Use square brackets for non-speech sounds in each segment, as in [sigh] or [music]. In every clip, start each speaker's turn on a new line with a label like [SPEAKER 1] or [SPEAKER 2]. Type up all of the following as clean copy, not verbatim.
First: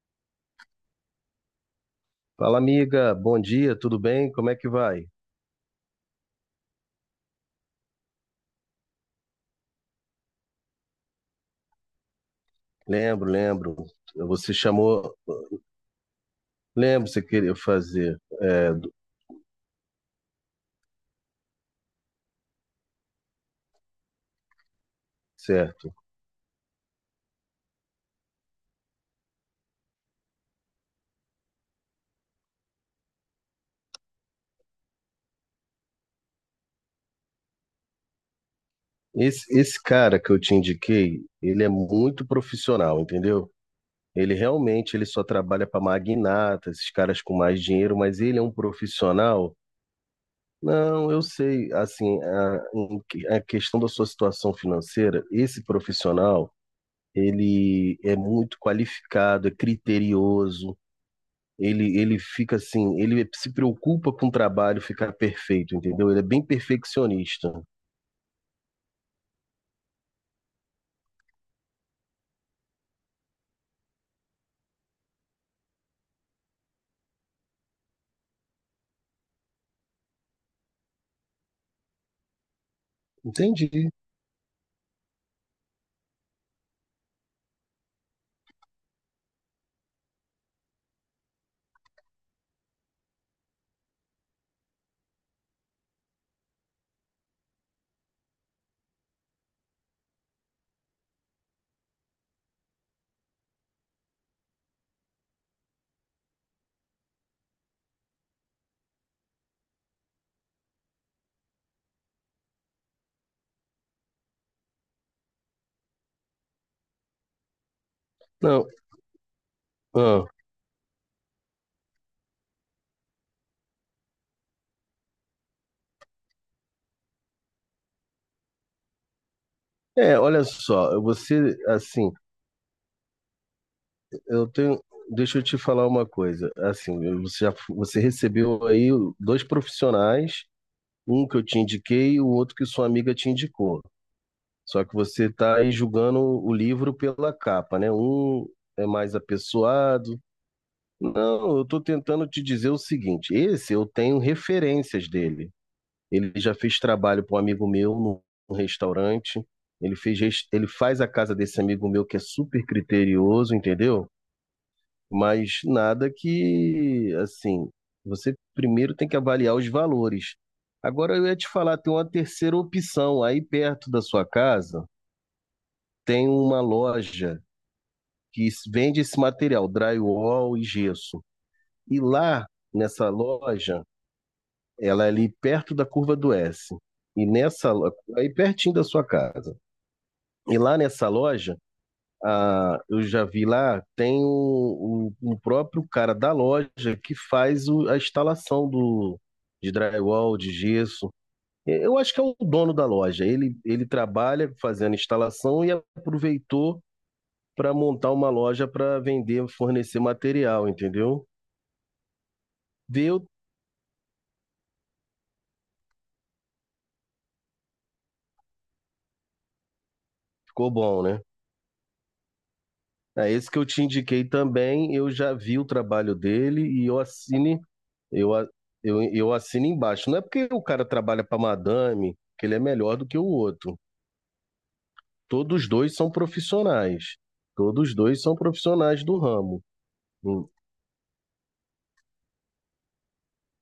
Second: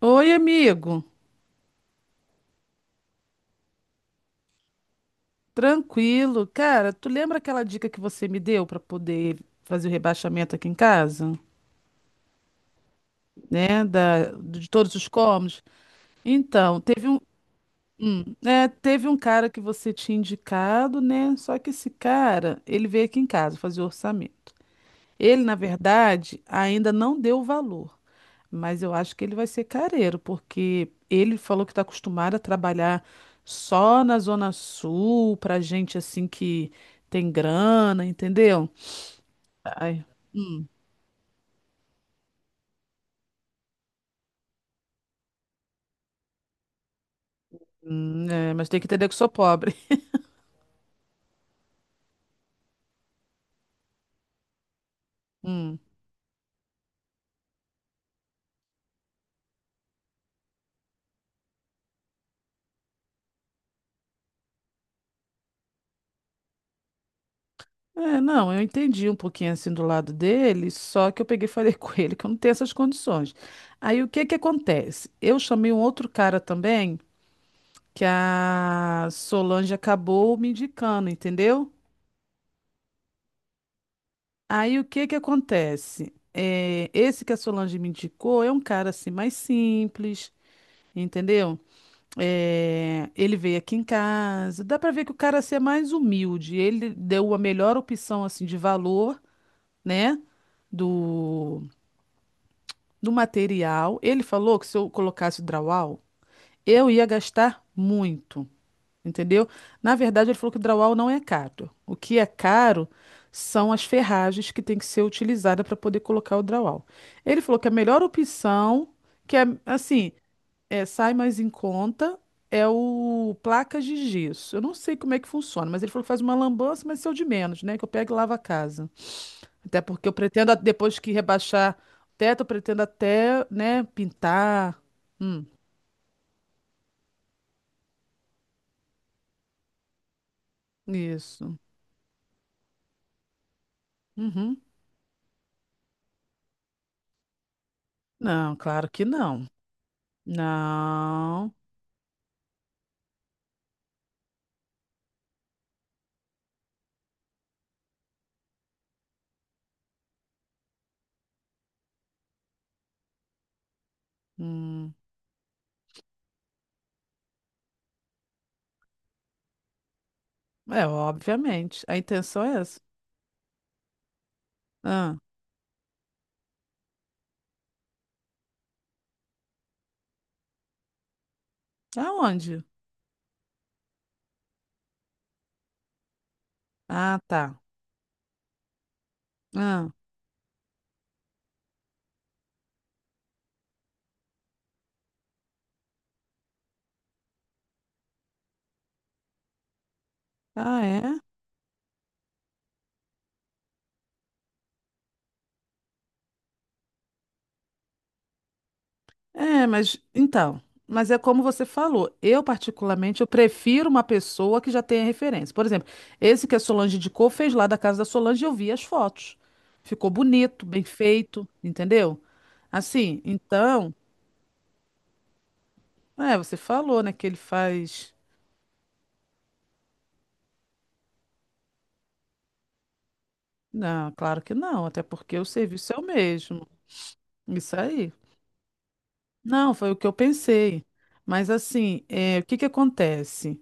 [SPEAKER 1] Oi, amigo.
[SPEAKER 2] Fala, amiga. Bom dia, tudo bem? Como é que vai?
[SPEAKER 1] Tranquilo. Cara, tu lembra aquela dica que você me deu para poder fazer o rebaixamento aqui em casa,
[SPEAKER 2] Lembro, lembro.
[SPEAKER 1] né, da
[SPEAKER 2] Você
[SPEAKER 1] de todos os
[SPEAKER 2] chamou.
[SPEAKER 1] cômodos? Então,
[SPEAKER 2] Lembro, você queria fazer.
[SPEAKER 1] né, teve um cara que você tinha indicado, né? Só que esse cara, ele veio aqui em casa fazer o orçamento. Ele, na
[SPEAKER 2] Certo.
[SPEAKER 1] verdade, ainda não deu o valor. Mas eu acho que ele vai ser careiro, porque ele falou que está acostumado a trabalhar só na Zona Sul, pra gente assim que tem grana, entendeu?
[SPEAKER 2] Esse
[SPEAKER 1] Ai,
[SPEAKER 2] cara que eu te
[SPEAKER 1] hum,
[SPEAKER 2] indiquei, ele é muito profissional, entendeu? Ele realmente ele só trabalha para magnata, esses caras com mais dinheiro, mas ele é um
[SPEAKER 1] é, mas tem que entender que eu sou
[SPEAKER 2] profissional.
[SPEAKER 1] pobre. [laughs]
[SPEAKER 2] Não, eu sei, assim, a questão da sua situação financeira, esse
[SPEAKER 1] Hum.
[SPEAKER 2] profissional, ele é muito qualificado, é criterioso. Ele fica assim, ele se preocupa com o trabalho ficar perfeito, entendeu? Ele é bem perfeccionista.
[SPEAKER 1] É, não, eu entendi um pouquinho assim do lado dele, só que eu peguei e falei [laughs] com ele que eu não tenho essas condições. Aí o que que acontece? Eu chamei um outro cara também, que a Solange acabou me indicando, entendeu?
[SPEAKER 2] Entendi.
[SPEAKER 1] Aí o que que acontece? É, esse que a Solange me indicou é um cara assim mais simples, entendeu? É, ele veio aqui em casa, dá pra ver que o cara assim, é mais humilde. Ele deu a melhor opção assim de valor, né? Do, do material. Ele falou que se eu colocasse o drywall, eu ia gastar muito, entendeu? Na verdade, ele falou que o drywall não é caro. O que é caro são as ferragens que tem que ser utilizada para poder colocar o drywall. Ele falou que a melhor
[SPEAKER 2] Não,
[SPEAKER 1] opção, que é assim,
[SPEAKER 2] ah,
[SPEAKER 1] é, sai mais em conta, é o placas de gesso. Eu não sei como é que funciona, mas ele falou que faz uma lambança, mas isso é o de menos, né? Que eu pego e lavo a casa. Até porque eu
[SPEAKER 2] é, olha
[SPEAKER 1] pretendo, depois
[SPEAKER 2] só,
[SPEAKER 1] que
[SPEAKER 2] você,
[SPEAKER 1] rebaixar
[SPEAKER 2] assim,
[SPEAKER 1] o teto, eu pretendo até, né,
[SPEAKER 2] eu
[SPEAKER 1] pintar.
[SPEAKER 2] tenho, deixa eu
[SPEAKER 1] Hum,
[SPEAKER 2] te falar uma coisa. Assim, você já, você recebeu aí dois profissionais, um que eu
[SPEAKER 1] isso.
[SPEAKER 2] te indiquei e o outro que sua amiga te indicou.
[SPEAKER 1] Uhum.
[SPEAKER 2] Só que você está aí julgando o livro pela capa, né? Um
[SPEAKER 1] Não,
[SPEAKER 2] é
[SPEAKER 1] claro que
[SPEAKER 2] mais
[SPEAKER 1] não.
[SPEAKER 2] apessoado.
[SPEAKER 1] Não.
[SPEAKER 2] Não, eu estou tentando te dizer o seguinte: esse eu tenho referências dele. Ele já fez trabalho para um amigo meu num restaurante. Ele faz a casa desse amigo meu que é super criterioso, entendeu?
[SPEAKER 1] Hum.
[SPEAKER 2] Mas nada que, assim, você primeiro tem que avaliar os valores.
[SPEAKER 1] É,
[SPEAKER 2] Agora eu ia te falar,
[SPEAKER 1] obviamente.
[SPEAKER 2] tem
[SPEAKER 1] A
[SPEAKER 2] uma
[SPEAKER 1] intenção
[SPEAKER 2] terceira
[SPEAKER 1] é essa.
[SPEAKER 2] opção. Aí perto da sua casa
[SPEAKER 1] Ah,
[SPEAKER 2] tem uma loja vende esse material, drywall e gesso. E lá
[SPEAKER 1] aonde?
[SPEAKER 2] nessa loja. Ela é ali perto da curva do S.
[SPEAKER 1] Ah,
[SPEAKER 2] E
[SPEAKER 1] tá.
[SPEAKER 2] nessa, aí pertinho da sua casa.
[SPEAKER 1] Ah,
[SPEAKER 2] E lá nessa loja, ah, eu já vi lá, tem o próprio cara da loja que faz a instalação de drywall, de
[SPEAKER 1] ah,
[SPEAKER 2] gesso.
[SPEAKER 1] é?
[SPEAKER 2] E eu acho que é o dono da loja. Ele trabalha fazendo instalação e aproveitou para montar uma loja para vender,
[SPEAKER 1] É, mas
[SPEAKER 2] fornecer
[SPEAKER 1] então.
[SPEAKER 2] material,
[SPEAKER 1] Mas é
[SPEAKER 2] entendeu?
[SPEAKER 1] como você falou. Eu, particularmente, eu
[SPEAKER 2] Deu,
[SPEAKER 1] prefiro uma pessoa que já tenha referência. Por exemplo, esse que a Solange indicou fez lá da casa da Solange e eu vi as fotos. Ficou bonito,
[SPEAKER 2] ficou
[SPEAKER 1] bem
[SPEAKER 2] bom, né?
[SPEAKER 1] feito, entendeu? Assim,
[SPEAKER 2] É, esse que eu te
[SPEAKER 1] então.
[SPEAKER 2] indiquei também, eu já vi o trabalho
[SPEAKER 1] É, você
[SPEAKER 2] dele e eu
[SPEAKER 1] falou, né, que ele
[SPEAKER 2] assine,
[SPEAKER 1] faz.
[SPEAKER 2] eu, a- eu assino embaixo. Não é porque o cara trabalha para madame que ele é melhor do que o outro.
[SPEAKER 1] Não, claro que não, até porque o
[SPEAKER 2] Todos
[SPEAKER 1] serviço
[SPEAKER 2] dois
[SPEAKER 1] é o
[SPEAKER 2] são
[SPEAKER 1] mesmo.
[SPEAKER 2] profissionais.
[SPEAKER 1] Isso
[SPEAKER 2] Todos
[SPEAKER 1] aí.
[SPEAKER 2] dois são profissionais do ramo.
[SPEAKER 1] Não, foi o que eu
[SPEAKER 2] Hum.
[SPEAKER 1] pensei. Mas assim, é, o que que acontece?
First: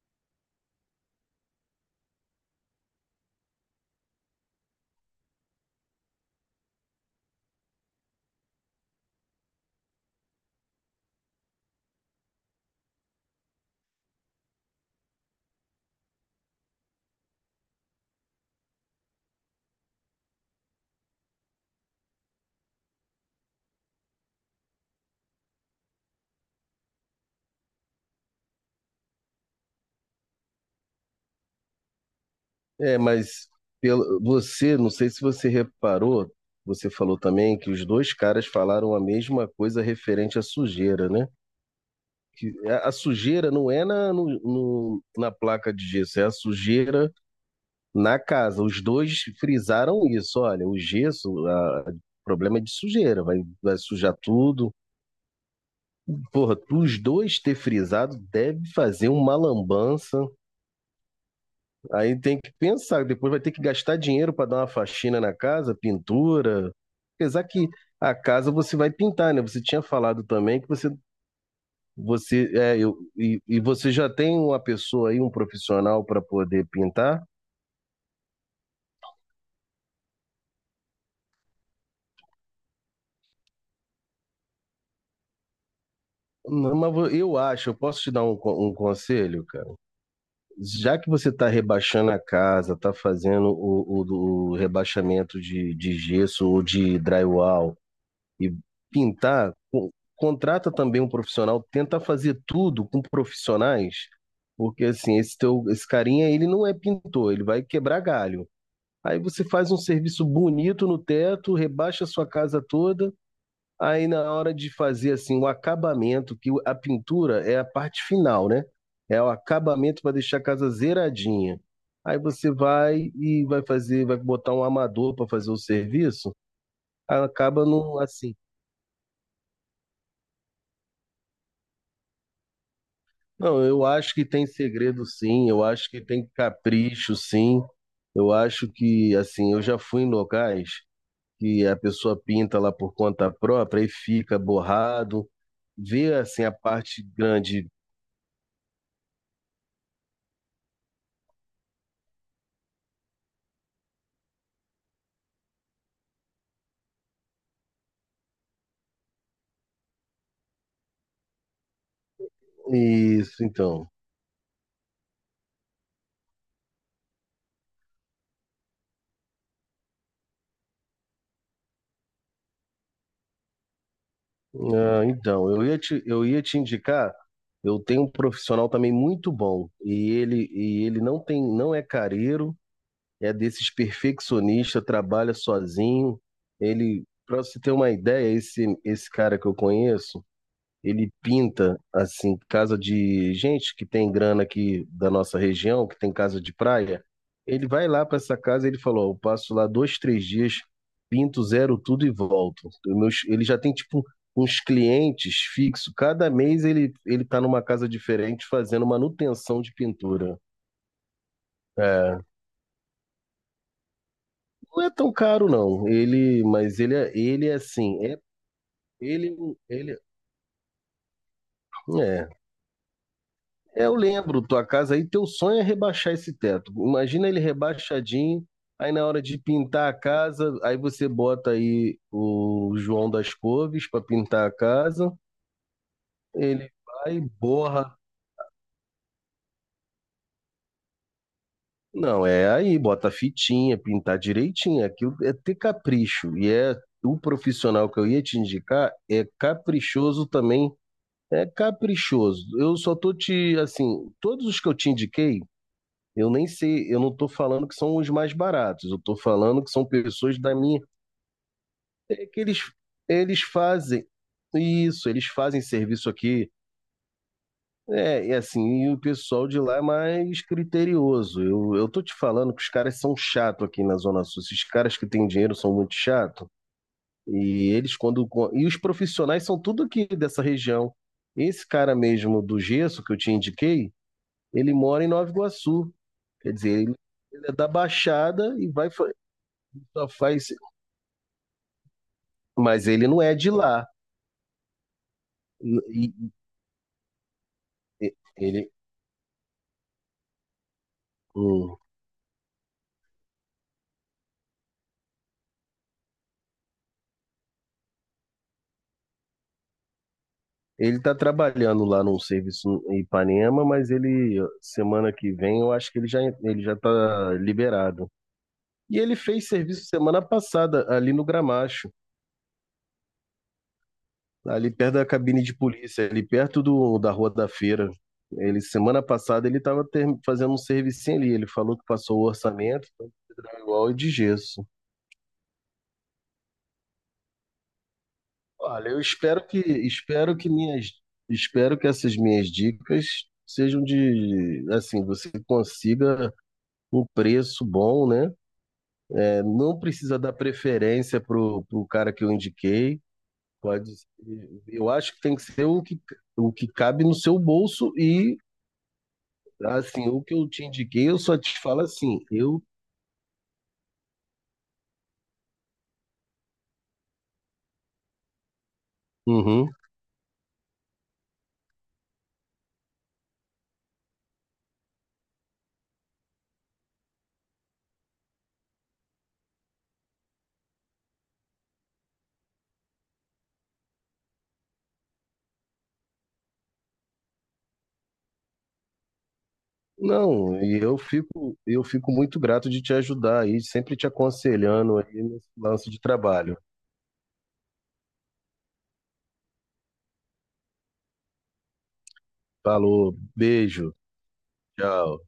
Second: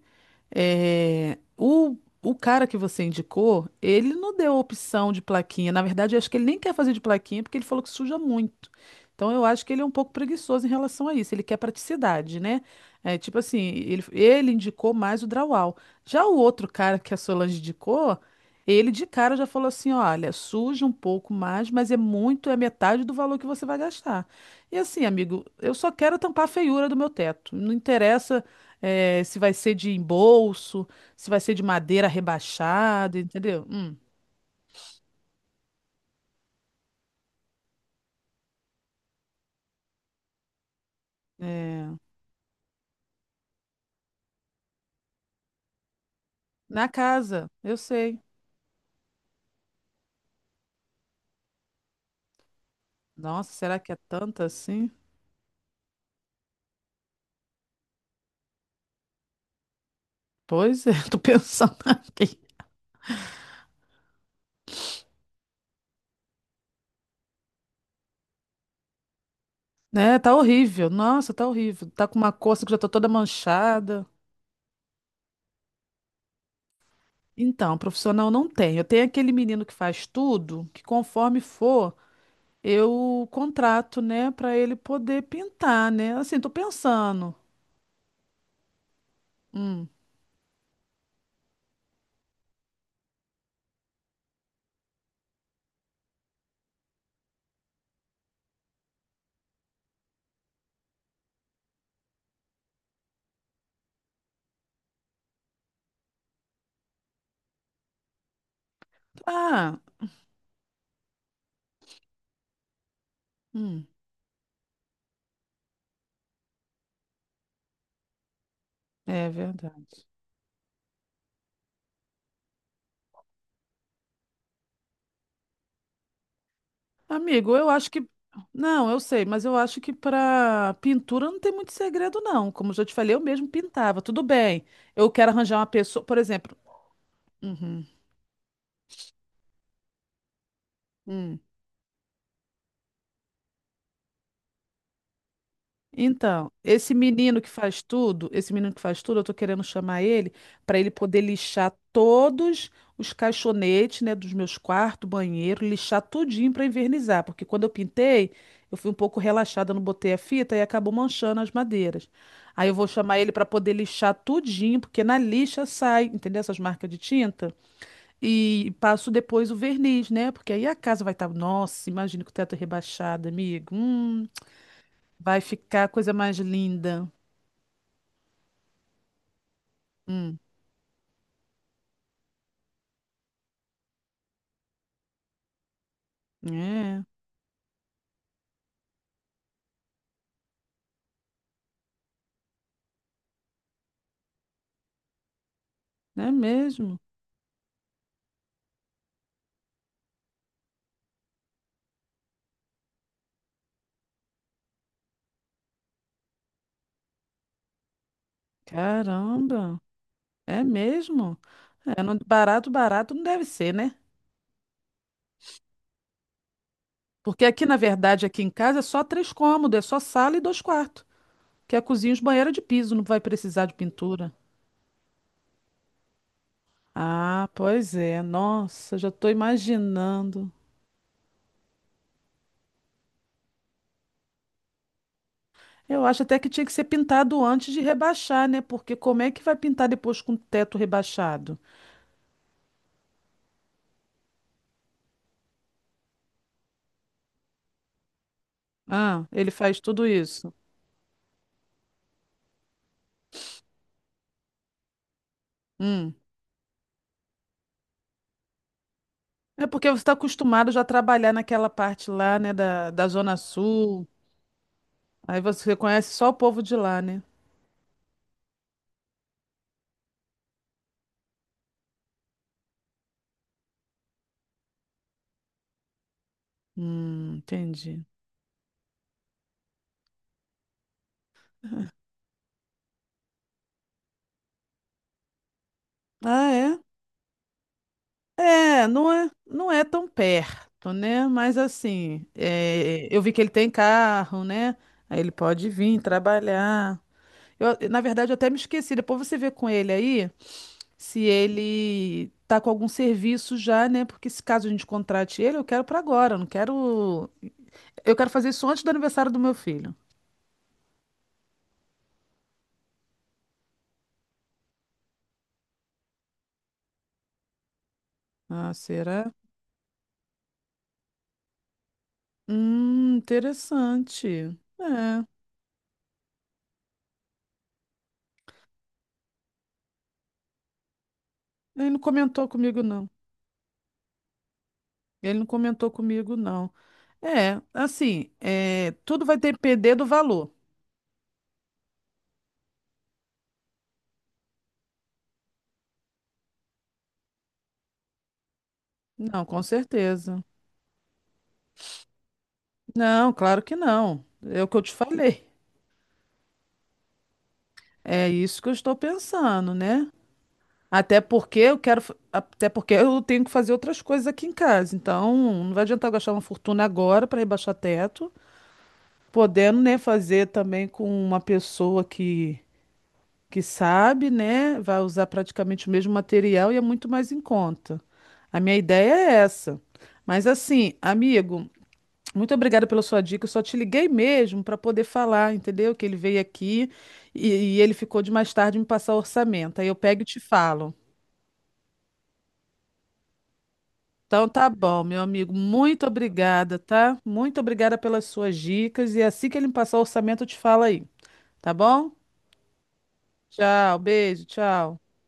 [SPEAKER 1] É, o cara que você indicou, ele não deu opção de plaquinha. Na verdade, eu acho que ele nem quer fazer de plaquinha porque ele falou que suja muito. Então, eu acho que ele é um pouco preguiçoso em relação a isso. Ele quer praticidade, né? É, tipo assim, ele indicou mais o drywall. Já o outro cara que a Solange indicou, ele de cara já falou assim: olha, suja um pouco mais, mas é muito, é metade do valor que você vai gastar. E assim, amigo, eu só quero tampar a feiura do meu teto. Não interessa é, se vai ser de embolso, se vai ser de madeira
[SPEAKER 2] É,
[SPEAKER 1] rebaixada,
[SPEAKER 2] mas
[SPEAKER 1] entendeu?
[SPEAKER 2] pelo, você, não sei se você reparou, você falou também que os dois caras falaram a mesma coisa referente à sujeira, né?
[SPEAKER 1] É,
[SPEAKER 2] Que a sujeira não é na, no, no- na placa de gesso, é a
[SPEAKER 1] na
[SPEAKER 2] sujeira
[SPEAKER 1] casa, eu
[SPEAKER 2] na
[SPEAKER 1] sei.
[SPEAKER 2] casa. Os dois frisaram isso. Olha, o gesso, a, problema é de sujeira,
[SPEAKER 1] Nossa,
[SPEAKER 2] vai
[SPEAKER 1] será que é
[SPEAKER 2] sujar
[SPEAKER 1] tanta
[SPEAKER 2] tudo.
[SPEAKER 1] assim?
[SPEAKER 2] Porra, os dois ter frisado deve fazer uma lambança.
[SPEAKER 1] Pois é, [laughs] tô pensando
[SPEAKER 2] Aí
[SPEAKER 1] aqui.
[SPEAKER 2] tem que pensar, depois vai ter que gastar dinheiro para dar uma faxina na casa, pintura. Apesar que a casa você vai pintar, né? Você tinha
[SPEAKER 1] Né,
[SPEAKER 2] falado
[SPEAKER 1] tá
[SPEAKER 2] também que
[SPEAKER 1] horrível.
[SPEAKER 2] você
[SPEAKER 1] Nossa, tá horrível. Tá com uma
[SPEAKER 2] você
[SPEAKER 1] coça que já
[SPEAKER 2] é,
[SPEAKER 1] tá
[SPEAKER 2] eu,
[SPEAKER 1] toda
[SPEAKER 2] e você
[SPEAKER 1] manchada.
[SPEAKER 2] já tem uma pessoa aí, um profissional para poder pintar?
[SPEAKER 1] Então, profissional não tem. Eu tenho aquele menino que faz tudo, que conforme for, eu contrato, né, pra ele poder pintar, né? Assim, tô
[SPEAKER 2] Não, mas
[SPEAKER 1] pensando.
[SPEAKER 2] eu acho, eu posso te dar um conselho, cara?
[SPEAKER 1] Hum.
[SPEAKER 2] Já que você está rebaixando a casa, está fazendo o rebaixamento de gesso ou de drywall e pintar, contrata também um profissional, tenta fazer tudo com profissionais, porque assim, esse carinha, ele não é pintor, ele vai quebrar galho. Aí você faz um
[SPEAKER 1] Ah,
[SPEAKER 2] serviço bonito no teto, rebaixa a sua casa toda.
[SPEAKER 1] hum,
[SPEAKER 2] Aí na hora de fazer assim o acabamento, que a pintura é a parte final, né? É
[SPEAKER 1] é
[SPEAKER 2] o acabamento
[SPEAKER 1] verdade.
[SPEAKER 2] para deixar a casa zeradinha. Aí você vai e vai fazer, vai botar um amador para fazer o serviço, aí
[SPEAKER 1] Amigo,
[SPEAKER 2] acaba
[SPEAKER 1] eu acho
[SPEAKER 2] não
[SPEAKER 1] que.
[SPEAKER 2] assim.
[SPEAKER 1] Não, eu sei, mas eu acho que para pintura não tem muito segredo, não. Como eu já te falei, eu mesmo
[SPEAKER 2] Não, eu
[SPEAKER 1] pintava.
[SPEAKER 2] acho
[SPEAKER 1] Tudo
[SPEAKER 2] que tem
[SPEAKER 1] bem.
[SPEAKER 2] segredo
[SPEAKER 1] Eu quero
[SPEAKER 2] sim,
[SPEAKER 1] arranjar
[SPEAKER 2] eu
[SPEAKER 1] uma
[SPEAKER 2] acho que
[SPEAKER 1] pessoa, por
[SPEAKER 2] tem
[SPEAKER 1] exemplo.
[SPEAKER 2] capricho sim.
[SPEAKER 1] Uhum,
[SPEAKER 2] Eu acho que assim, eu já fui em locais
[SPEAKER 1] hum.
[SPEAKER 2] que a pessoa pinta lá por conta própria e fica borrado, vê assim
[SPEAKER 1] Então,
[SPEAKER 2] a
[SPEAKER 1] esse
[SPEAKER 2] parte
[SPEAKER 1] menino que
[SPEAKER 2] grande.
[SPEAKER 1] faz tudo, esse menino que faz tudo, eu tô querendo chamar ele para ele poder lixar todos os caixonetes, né, dos meus quartos, banheiro, lixar tudinho para invernizar, porque quando eu pintei, eu fui um pouco relaxada, não botei a fita e acabou manchando as madeiras. Aí eu vou chamar ele para
[SPEAKER 2] Isso,
[SPEAKER 1] poder
[SPEAKER 2] então.
[SPEAKER 1] lixar tudinho, porque na lixa sai, entendeu? Essas marcas de tinta e passo depois o verniz, né? Porque aí a casa vai estar, nossa, imagina com o teto rebaixado, amigo.
[SPEAKER 2] Ah,
[SPEAKER 1] Vai
[SPEAKER 2] então,
[SPEAKER 1] ficar a coisa
[SPEAKER 2] eu
[SPEAKER 1] mais
[SPEAKER 2] ia te
[SPEAKER 1] linda.
[SPEAKER 2] indicar, eu tenho um profissional também muito bom,
[SPEAKER 1] Hum,
[SPEAKER 2] e ele não tem, não é careiro, é desses perfeccionista, trabalha sozinho.
[SPEAKER 1] é,
[SPEAKER 2] Ele, para você ter uma ideia, esse cara que eu conheço, ele pinta, assim, casa de gente que tem grana aqui da nossa região, que tem
[SPEAKER 1] é
[SPEAKER 2] casa de
[SPEAKER 1] mesmo.
[SPEAKER 2] praia. Ele vai lá para essa casa, ele falou, ó, eu passo lá dois, três dias, pinto, zero tudo e volto. Ele já tem, tipo, uns clientes fixos. Cada mês ele tá numa casa diferente fazendo manutenção de
[SPEAKER 1] Caramba,
[SPEAKER 2] pintura.
[SPEAKER 1] é mesmo. É, não,
[SPEAKER 2] É,
[SPEAKER 1] barato, barato não deve ser, né?
[SPEAKER 2] não é tão caro, não.
[SPEAKER 1] Porque
[SPEAKER 2] Ele é
[SPEAKER 1] aqui, na
[SPEAKER 2] assim,
[SPEAKER 1] verdade, aqui em casa é só três
[SPEAKER 2] ele,
[SPEAKER 1] cômodos, é só
[SPEAKER 2] ele,
[SPEAKER 1] sala e dois quartos. Que é cozinha e os
[SPEAKER 2] é,
[SPEAKER 1] banheiros de piso, não vai precisar de
[SPEAKER 2] é, eu
[SPEAKER 1] pintura.
[SPEAKER 2] lembro, tua casa aí, teu sonho é rebaixar esse teto. Imagina ele
[SPEAKER 1] Ah, pois é.
[SPEAKER 2] rebaixadinho, aí
[SPEAKER 1] Nossa,
[SPEAKER 2] na
[SPEAKER 1] já
[SPEAKER 2] hora
[SPEAKER 1] estou
[SPEAKER 2] de pintar a
[SPEAKER 1] imaginando.
[SPEAKER 2] casa, aí você bota aí o João das Couves para pintar a casa,
[SPEAKER 1] Eu acho até que tinha
[SPEAKER 2] ele
[SPEAKER 1] que ser
[SPEAKER 2] vai e
[SPEAKER 1] pintado antes de
[SPEAKER 2] borra.
[SPEAKER 1] rebaixar, né? Porque como é que vai pintar depois com o teto rebaixado?
[SPEAKER 2] Não, é aí, bota fitinha, pintar direitinho. Aquilo é ter capricho. E é o profissional que eu ia te indicar,
[SPEAKER 1] Ah,
[SPEAKER 2] é
[SPEAKER 1] ele faz tudo
[SPEAKER 2] caprichoso
[SPEAKER 1] isso.
[SPEAKER 2] também. É caprichoso. Eu só tô te, assim, todos os que eu te indiquei,
[SPEAKER 1] Hum.
[SPEAKER 2] eu nem sei, eu não estou falando que são os mais baratos, eu estou falando
[SPEAKER 1] É
[SPEAKER 2] que são
[SPEAKER 1] porque você está
[SPEAKER 2] pessoas da
[SPEAKER 1] acostumado
[SPEAKER 2] minha.
[SPEAKER 1] já a trabalhar naquela parte
[SPEAKER 2] É
[SPEAKER 1] lá,
[SPEAKER 2] que
[SPEAKER 1] né,
[SPEAKER 2] eles,
[SPEAKER 1] da Zona
[SPEAKER 2] eles fazem
[SPEAKER 1] Sul.
[SPEAKER 2] isso, eles
[SPEAKER 1] Aí
[SPEAKER 2] fazem
[SPEAKER 1] você
[SPEAKER 2] serviço
[SPEAKER 1] conhece só o
[SPEAKER 2] aqui.
[SPEAKER 1] povo de lá, né?
[SPEAKER 2] É, e assim, e o pessoal de lá é mais criterioso. Eu tô te falando que os caras são chato aqui na Zona Sul. Esses caras que têm dinheiro são muito chato. E eles,
[SPEAKER 1] Entendi.
[SPEAKER 2] quando. E os profissionais são tudo aqui dessa região. Esse cara mesmo do gesso que eu te indiquei, ele mora em Nova Iguaçu.
[SPEAKER 1] Ah,
[SPEAKER 2] Quer dizer,
[SPEAKER 1] é?
[SPEAKER 2] ele é da Baixada e
[SPEAKER 1] É,
[SPEAKER 2] vai,
[SPEAKER 1] não é, não é tão
[SPEAKER 2] só faz.
[SPEAKER 1] perto, né? Mas assim,
[SPEAKER 2] Mas
[SPEAKER 1] é,
[SPEAKER 2] ele não
[SPEAKER 1] eu vi
[SPEAKER 2] é
[SPEAKER 1] que ele
[SPEAKER 2] de
[SPEAKER 1] tem
[SPEAKER 2] lá.
[SPEAKER 1] carro, né? Aí ele pode vir trabalhar. Eu, na verdade, eu até me
[SPEAKER 2] Ele,
[SPEAKER 1] esqueci. Depois você vê com ele aí se
[SPEAKER 2] hum,
[SPEAKER 1] ele tá com algum serviço já, né? Porque se caso a gente contrate ele, eu quero para agora, eu não quero. Eu quero fazer isso antes do aniversário do meu filho.
[SPEAKER 2] ele tá trabalhando lá num serviço em Ipanema, mas ele, semana que vem, eu acho que ele já tá liberado.
[SPEAKER 1] Ah,
[SPEAKER 2] E ele
[SPEAKER 1] será?
[SPEAKER 2] fez serviço semana passada, ali no Gramacho,
[SPEAKER 1] Interessante.
[SPEAKER 2] ali perto da
[SPEAKER 1] É,
[SPEAKER 2] cabine de polícia, ali perto da Rua da Feira. Ele, semana passada, ele estava fazendo um servicinho ali. Ele falou que
[SPEAKER 1] ele não
[SPEAKER 2] passou o
[SPEAKER 1] comentou comigo,
[SPEAKER 2] orçamento,
[SPEAKER 1] não.
[SPEAKER 2] tanto de drywall e de gesso.
[SPEAKER 1] Ele não comentou comigo, não. É, assim,
[SPEAKER 2] Olha,
[SPEAKER 1] é,
[SPEAKER 2] eu
[SPEAKER 1] tudo vai depender do
[SPEAKER 2] espero que
[SPEAKER 1] valor.
[SPEAKER 2] minhas espero que essas minhas dicas sejam de assim, você consiga um preço bom, né? É,
[SPEAKER 1] Não, com
[SPEAKER 2] não precisa dar
[SPEAKER 1] certeza.
[SPEAKER 2] preferência pro cara que eu indiquei.
[SPEAKER 1] Não, claro que
[SPEAKER 2] Pode ser-
[SPEAKER 1] não. É o que eu
[SPEAKER 2] eu
[SPEAKER 1] te
[SPEAKER 2] acho que tem que
[SPEAKER 1] falei.
[SPEAKER 2] ser o que cabe no seu bolso
[SPEAKER 1] É
[SPEAKER 2] e
[SPEAKER 1] isso que eu estou pensando, né?
[SPEAKER 2] assim, o que eu te indiquei, eu
[SPEAKER 1] Até
[SPEAKER 2] só
[SPEAKER 1] porque
[SPEAKER 2] te
[SPEAKER 1] eu
[SPEAKER 2] falo
[SPEAKER 1] quero,
[SPEAKER 2] assim, eu.
[SPEAKER 1] até porque eu tenho que fazer outras coisas aqui em casa. Então, não vai adiantar eu gastar uma fortuna agora para rebaixar teto,
[SPEAKER 2] Uhum.
[SPEAKER 1] podendo, né, fazer também com uma pessoa que sabe, né? Vai usar praticamente o mesmo material e é muito mais em conta. A minha ideia é essa. Mas assim, amigo, muito obrigada pela sua dica. Eu só te liguei mesmo para poder falar, entendeu? Que ele veio aqui e ele ficou de mais tarde me passar o orçamento. Aí eu pego e te
[SPEAKER 2] Não, e
[SPEAKER 1] falo.
[SPEAKER 2] eu fico muito grato de te ajudar aí, sempre te
[SPEAKER 1] Então tá
[SPEAKER 2] aconselhando
[SPEAKER 1] bom, meu
[SPEAKER 2] aí nesse
[SPEAKER 1] amigo,
[SPEAKER 2] lance de
[SPEAKER 1] muito
[SPEAKER 2] trabalho.
[SPEAKER 1] obrigada, tá? Muito obrigada pelas suas dicas e assim que ele me passar o orçamento eu te falo aí, tá bom?
[SPEAKER 2] Falou, beijo,
[SPEAKER 1] Tchau, beijo, tchau.
[SPEAKER 2] tchau.